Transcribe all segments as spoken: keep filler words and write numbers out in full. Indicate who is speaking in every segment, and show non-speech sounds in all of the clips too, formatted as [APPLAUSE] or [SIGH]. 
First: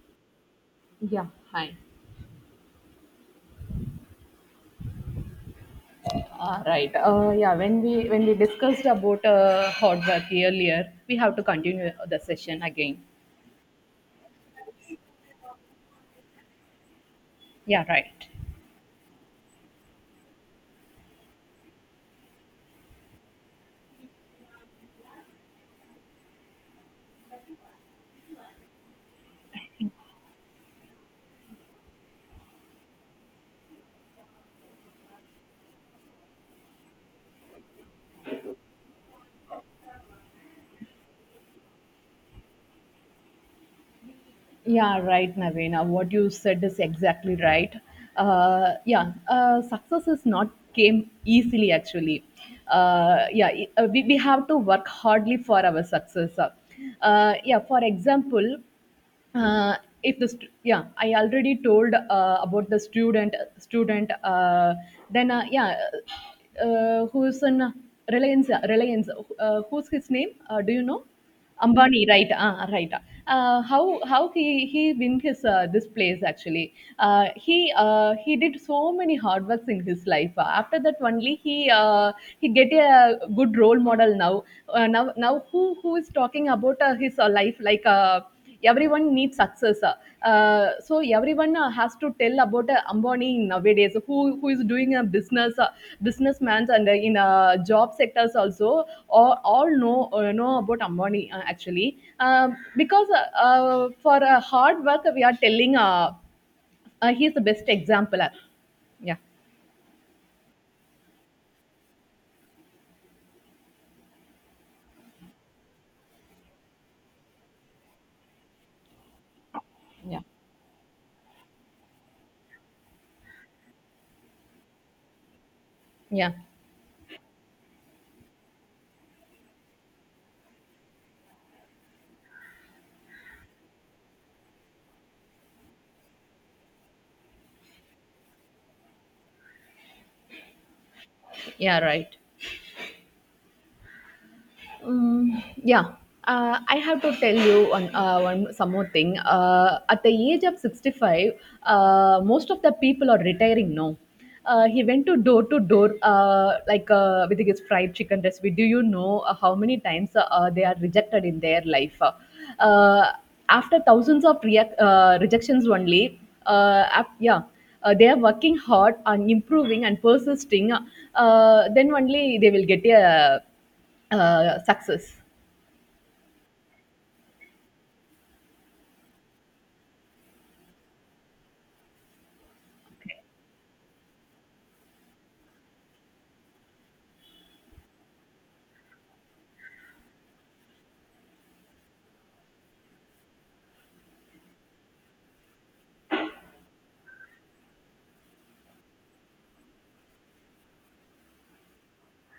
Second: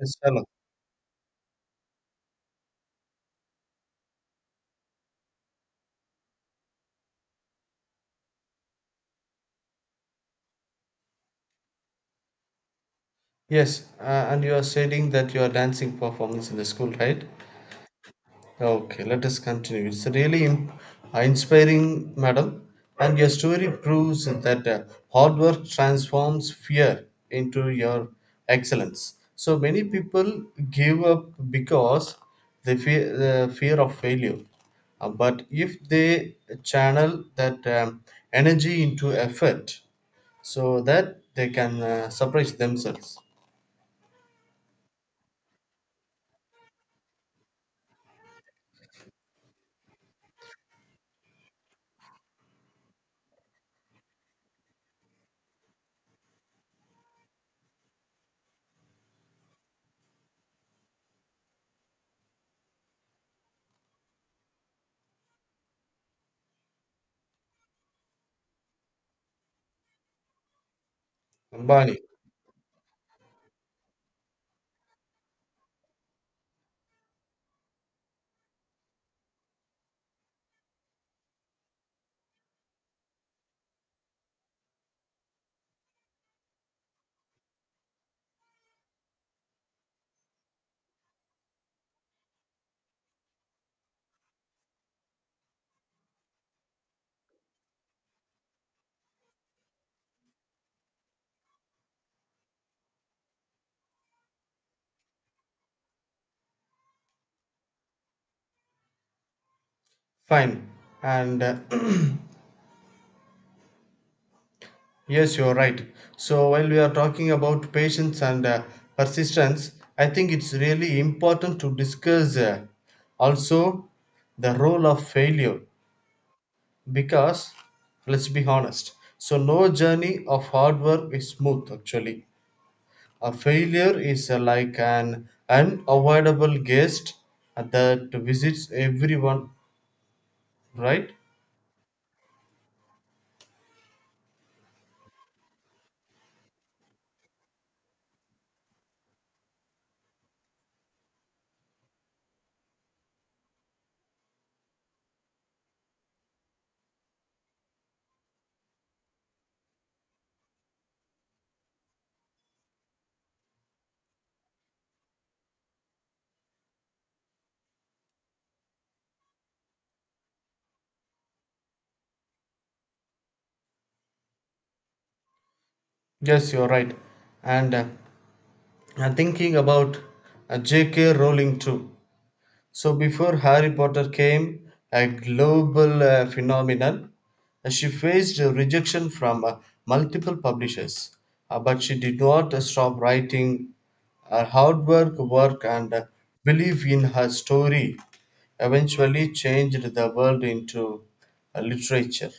Speaker 1: Yes, hello.
Speaker 2: Yeah, hi. Ah, right. Uh, yeah. When we when we discussed about uh, hot work earlier, we have to continue the session again.
Speaker 1: Yes, uh, and you are saying that you are dancing performance in the school, right?
Speaker 2: Yeah. Right.
Speaker 1: Okay, let us continue. It's really im- uh, inspiring, madam. And your story proves that uh, hard work transforms fear into your excellence. So many people give up because they fear the fear of failure. Uh, but if they channel that um, energy into effort, so that they can uh, surprise themselves.
Speaker 2: Yeah. Right, Navina. What you said is exactly right. Uh, yeah. Uh, success is not came easily actually. Uh, yeah. it- uh, we, we have to work hardly for our success. Uh, yeah. For example. uh, if the st- yeah I already told uh, about the student student uh, then uh, yeah uh, who's in uh, reliance reliance uh, who's his name, uh, do you know?
Speaker 1: Bali,
Speaker 2: Ambani, right. Ah, right. Uh, how how he he win his uh, this place actually. Uh, he uh, he did so many hard works in his life. Uh, after that only he uh, He get a good role model now. Uh, now now who who is talking about uh, his uh, life like uh, everyone needs success. Uh, so everyone uh, has to tell about uh, Ambani nowadays, who who is doing a business, uh, businessman, and uh, in uh, job sectors also, all, all know uh, know about Ambani uh, actually. Um because uh, uh, for uh, hard work we are telling. Uh, uh, he's the best example. Uh, Yeah,
Speaker 1: fine. And uh, [CLEARS THROAT] yes, you're right. So while we are talking about patience and uh, persistence, I
Speaker 2: Yeah.
Speaker 1: think it's really important to discuss uh, also the role of failure
Speaker 2: yeah,
Speaker 1: because let's be honest. So no journey of hard work is smooth actually. A failure is uh, like an unavoidable guest that visits everyone, right?
Speaker 2: yeah, right. Mm, yeah. Uh, I have to tell you one, uh, one some more thing. Uh, at the age of sixty-five, uh, most of the people are retiring now. Uh, he went to door to door, uh, like uh, with his fried chicken recipe. Do you know uh, how many times uh, uh, they are rejected in their life? Uh, After thousands of reac- uh, rejections only, uh, af- yeah, uh, they are working hard on improving and persisting. Uh, then only they will get a uh, success.
Speaker 1: Yes, you're right. And uh, I'm thinking about uh, J K. Rowling too. So before Harry Potter came a global uh, phenomenon, uh, she faced rejection from uh, multiple publishers. Uh, but she did not uh, stop writing. Her hard work, work, and uh, belief in her story eventually changed the world into uh, literature.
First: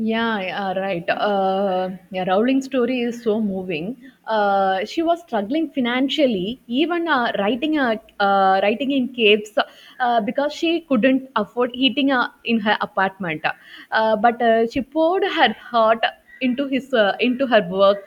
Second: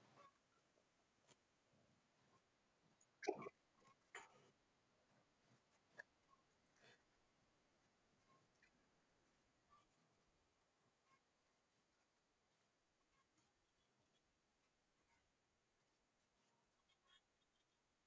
Speaker 2: Yeah, yeah, right. Uh, yeah, Rowling's story is so moving. Uh, she was struggling financially, even uh, writing a uh, writing in caves uh, because she couldn't afford heating uh, in her apartment. Uh, but uh, she poured her heart into his uh, into her work.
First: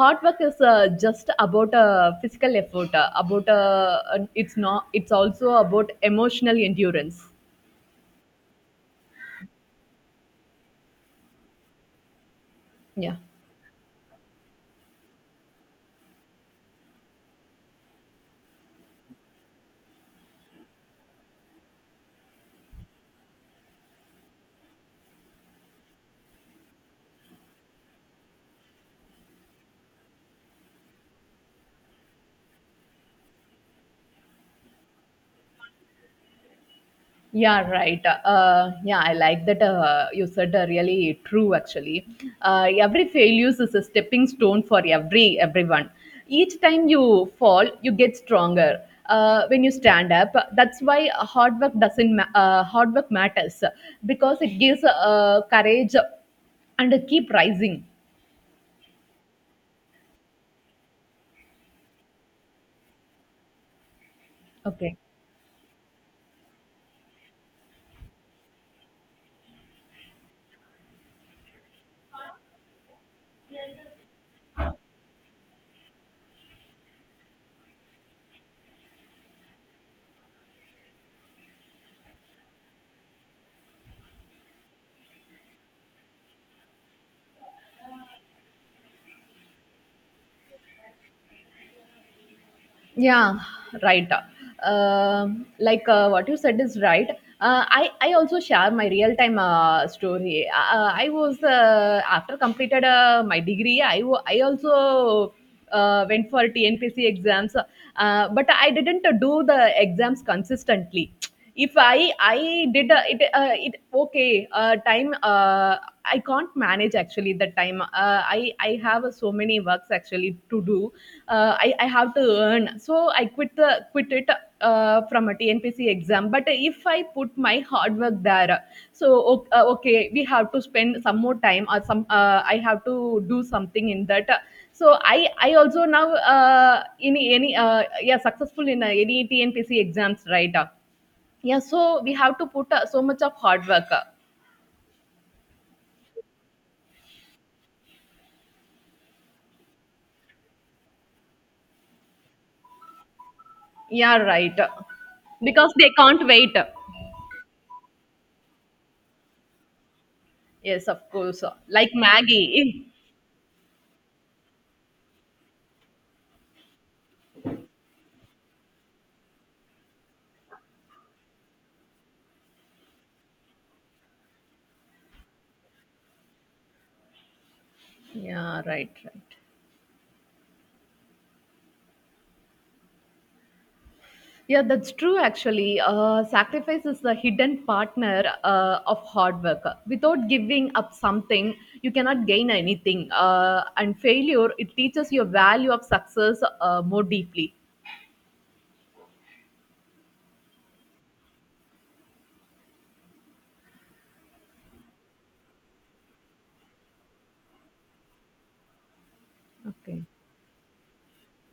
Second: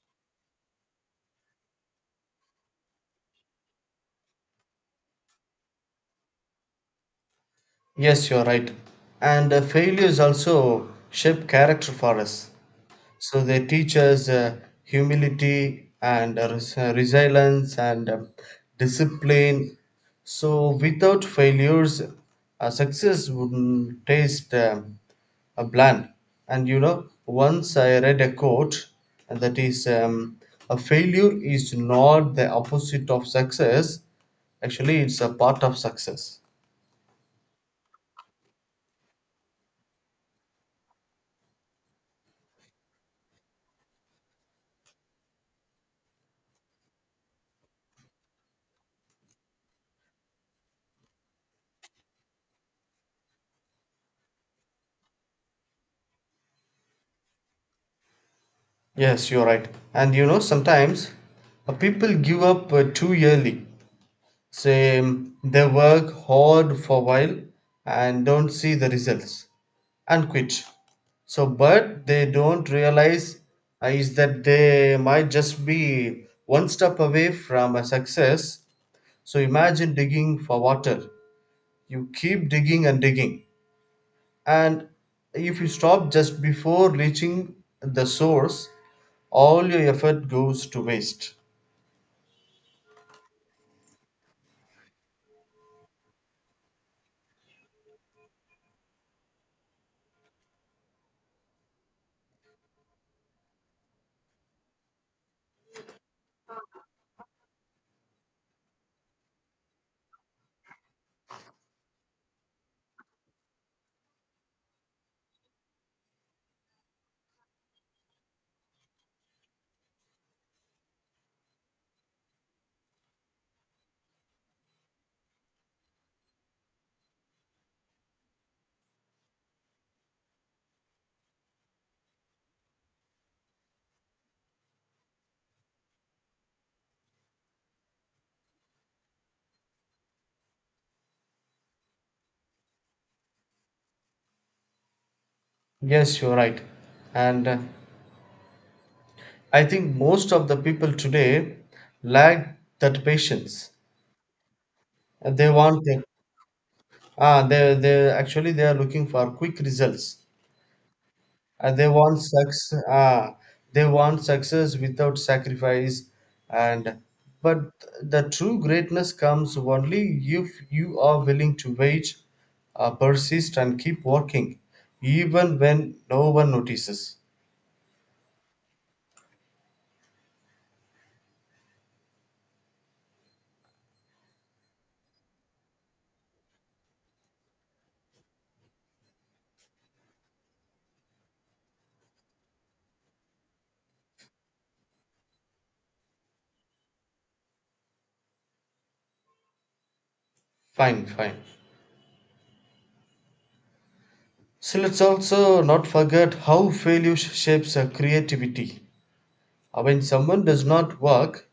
Speaker 2: Hard work is uh, just about uh, physical effort. Uh, about uh, it's not. It's also about emotional endurance.
Speaker 1: Yes, you're right. And uh, failures also shape character for us.
Speaker 2: Yeah.
Speaker 1: So they teach us uh, humility and uh, res- uh, resilience and uh, discipline. So without failures, uh, success wouldn't taste um, a bland. And you know, once I read a quote and that is, um, a failure is not the opposite of success. Actually, it's a part of success.
Speaker 2: Yeah, right. Uh, yeah, I like that uh, you said uh, really true actually. Uh, every failure is a stepping stone for every everyone. Each time you fall, you get stronger. Uh, when you stand up, that's why hard work doesn't ma- uh, hard work matters because it gives uh, courage and keep rising.
Speaker 1: Yes, you're right. And you know, sometimes uh, people give up uh, too early.
Speaker 2: Okay.
Speaker 1: Same, they work hard for a while and don't see the results and quit. So, but they don't realize uh, is that they might just be one step away from a success. So, imagine digging for water. You keep digging and digging, and if you stop just before reaching the source, all your effort goes to waste.
Speaker 2: Yeah, right. Um, like uh, what you said is right. Uh, I I also share my real time uh, story. Uh, I was uh, After completed uh, my degree, I wa- I also uh, went for T N P C exams, uh, but I didn't do the exams consistently. If I I did uh, it uh, it okay uh, time uh, I can't manage actually the time. Uh, i i have uh, so many works actually to do. Uh, i i have to earn, so I quit the quit it uh, from a TNPC exam. But if I put my hard work there, so o- uh, okay, we have to spend some more time or some, uh, I have to do something in that. So i i also now, uh, in any uh, yeah, successful in uh, any TNPC exams, right? Yeah, so we have to put uh, so much of hard work. uh,
Speaker 1: Yes, you're right. And uh, I think most of the people today lack that patience.
Speaker 2: Yeah, right. uh,
Speaker 1: And They
Speaker 2: Because
Speaker 1: want
Speaker 2: they
Speaker 1: the-
Speaker 2: can't wait. uh.
Speaker 1: ah they they actually they are looking for quick results.
Speaker 2: Yes, of course. uh,
Speaker 1: And they
Speaker 2: Like
Speaker 1: want success.
Speaker 2: Maggie.
Speaker 1: Ah, they want success without sacrifice. And but the true greatness comes only if you are willing to wait, uh, persist, and keep working, even when no one notices.
Speaker 2: Yeah, right, right. Yeah, that's true actually. Uh, sacrifice is the hidden partner uh, of hard work. Without giving up something, you cannot gain anything. Uh, and failure, it teaches your value of success uh, more deeply.
Speaker 1: Fine, fine. So let's also not forget how failure shapes our creativity. Uh, When
Speaker 2: Okay.
Speaker 1: someone does not work,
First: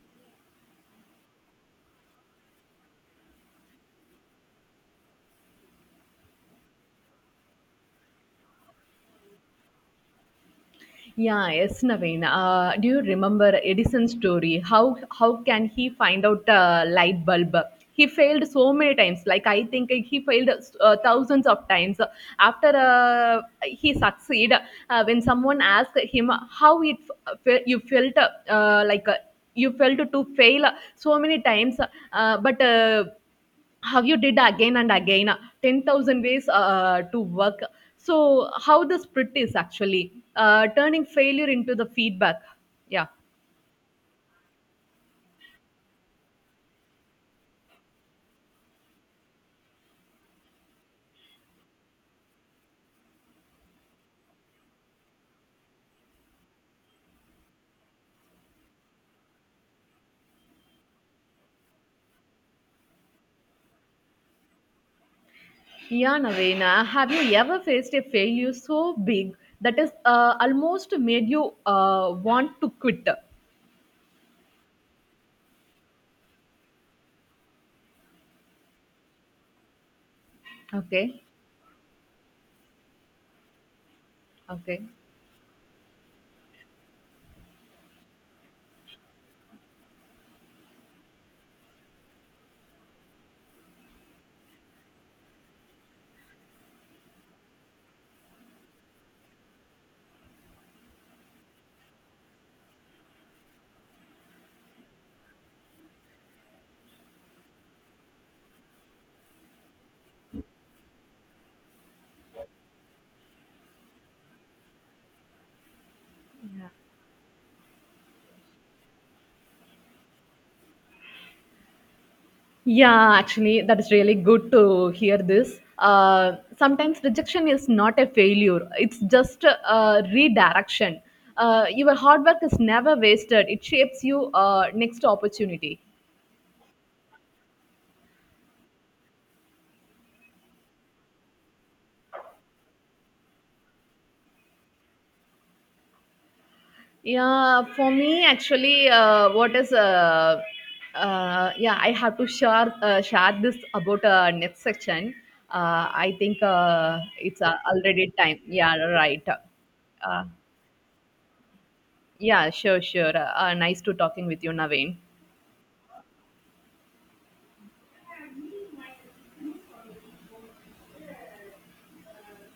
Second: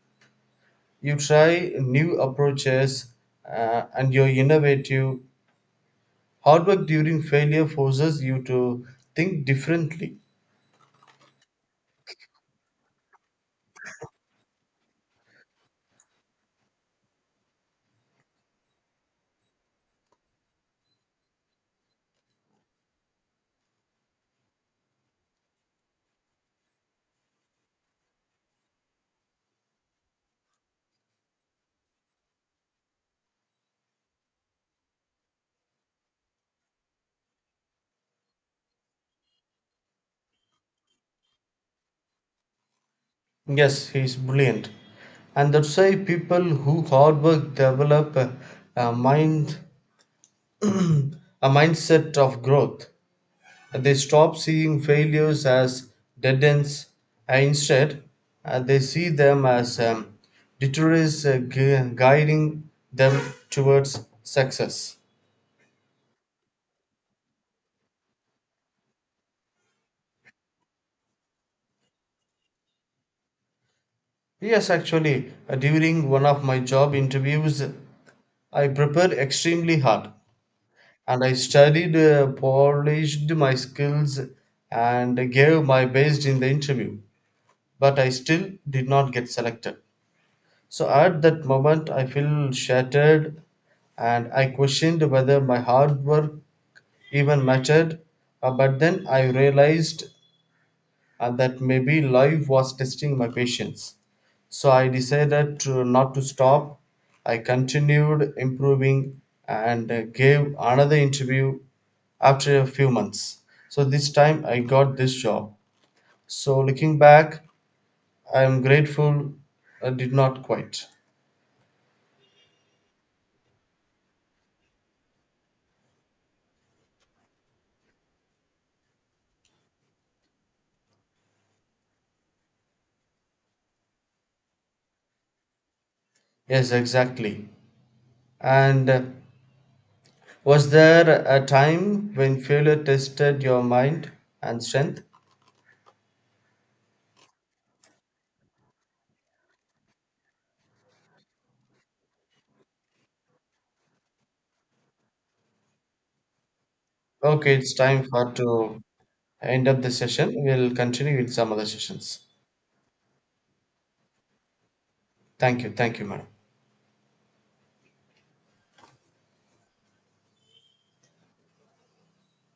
Speaker 1: you try new approaches uh, and you're innovative. Hard work during failure forces you to think differently.
Speaker 2: Yeah, yes, Naveen, Uh, do you remember Edison's story? How how can he find out a light bulb? He failed so many times. Like I think he failed uh, thousands of times. After uh, he succeed, uh, when someone asked him how it f- uh, you felt uh, like uh, you felt to fail so many times, uh, but. Uh, how you did again and again uh, ten thousand ways uh, uh, to work. So, how the split is actually uh, turning failure into the feedback. Yeah.
Speaker 1: Yes, he's brilliant. And that's why people who hard work develop a, a mind [CLEARS THROAT] a mindset of growth. They stop seeing failures as dead ends and instead uh, they see them as um, deterrents uh, gu- guiding them towards success.
Speaker 2: Yeah, Navena, have you ever faced a failure so big that is uh, almost made you uh, want to quit?
Speaker 1: Yes, actually, uh, during one of my job interviews, I prepared extremely hard
Speaker 2: Okay.
Speaker 1: and I studied, uh, polished my skills,
Speaker 2: Okay.
Speaker 1: and gave my best in the interview, but I still did not get selected. So at that moment, I feel shattered and I questioned whether my hard work even mattered. Uh, but then I realized uh, that maybe life was testing my patience. So I decided to not to stop. I continued improving and uh, gave another interview after a few months. So this time I got this job. So looking back, I am grateful I did not quit.
Speaker 2: Yeah, actually, that is really good to hear this. Uh, sometimes rejection is not a failure, it's just a redirection. Uh, your hard work is never wasted, it shapes you uh, next opportunity.
Speaker 1: Yes, exactly. And uh, was there a time when failure tested your mind and strength?
Speaker 2: Yeah, for me, actually, uh, what is uh, uh, yeah, I have to share uh, share this about uh, next section. Uh, I think uh, it's
Speaker 1: Okay,
Speaker 2: uh,
Speaker 1: it's time
Speaker 2: Already
Speaker 1: for
Speaker 2: time. Yeah,
Speaker 1: to
Speaker 2: right.
Speaker 1: end up the
Speaker 2: Uh,
Speaker 1: session. We'll continue with some other sessions.
Speaker 2: Yeah, sure, sure. Uh, nice to talking with you, Naveen.
Speaker 1: Thank you. Thank you, madam.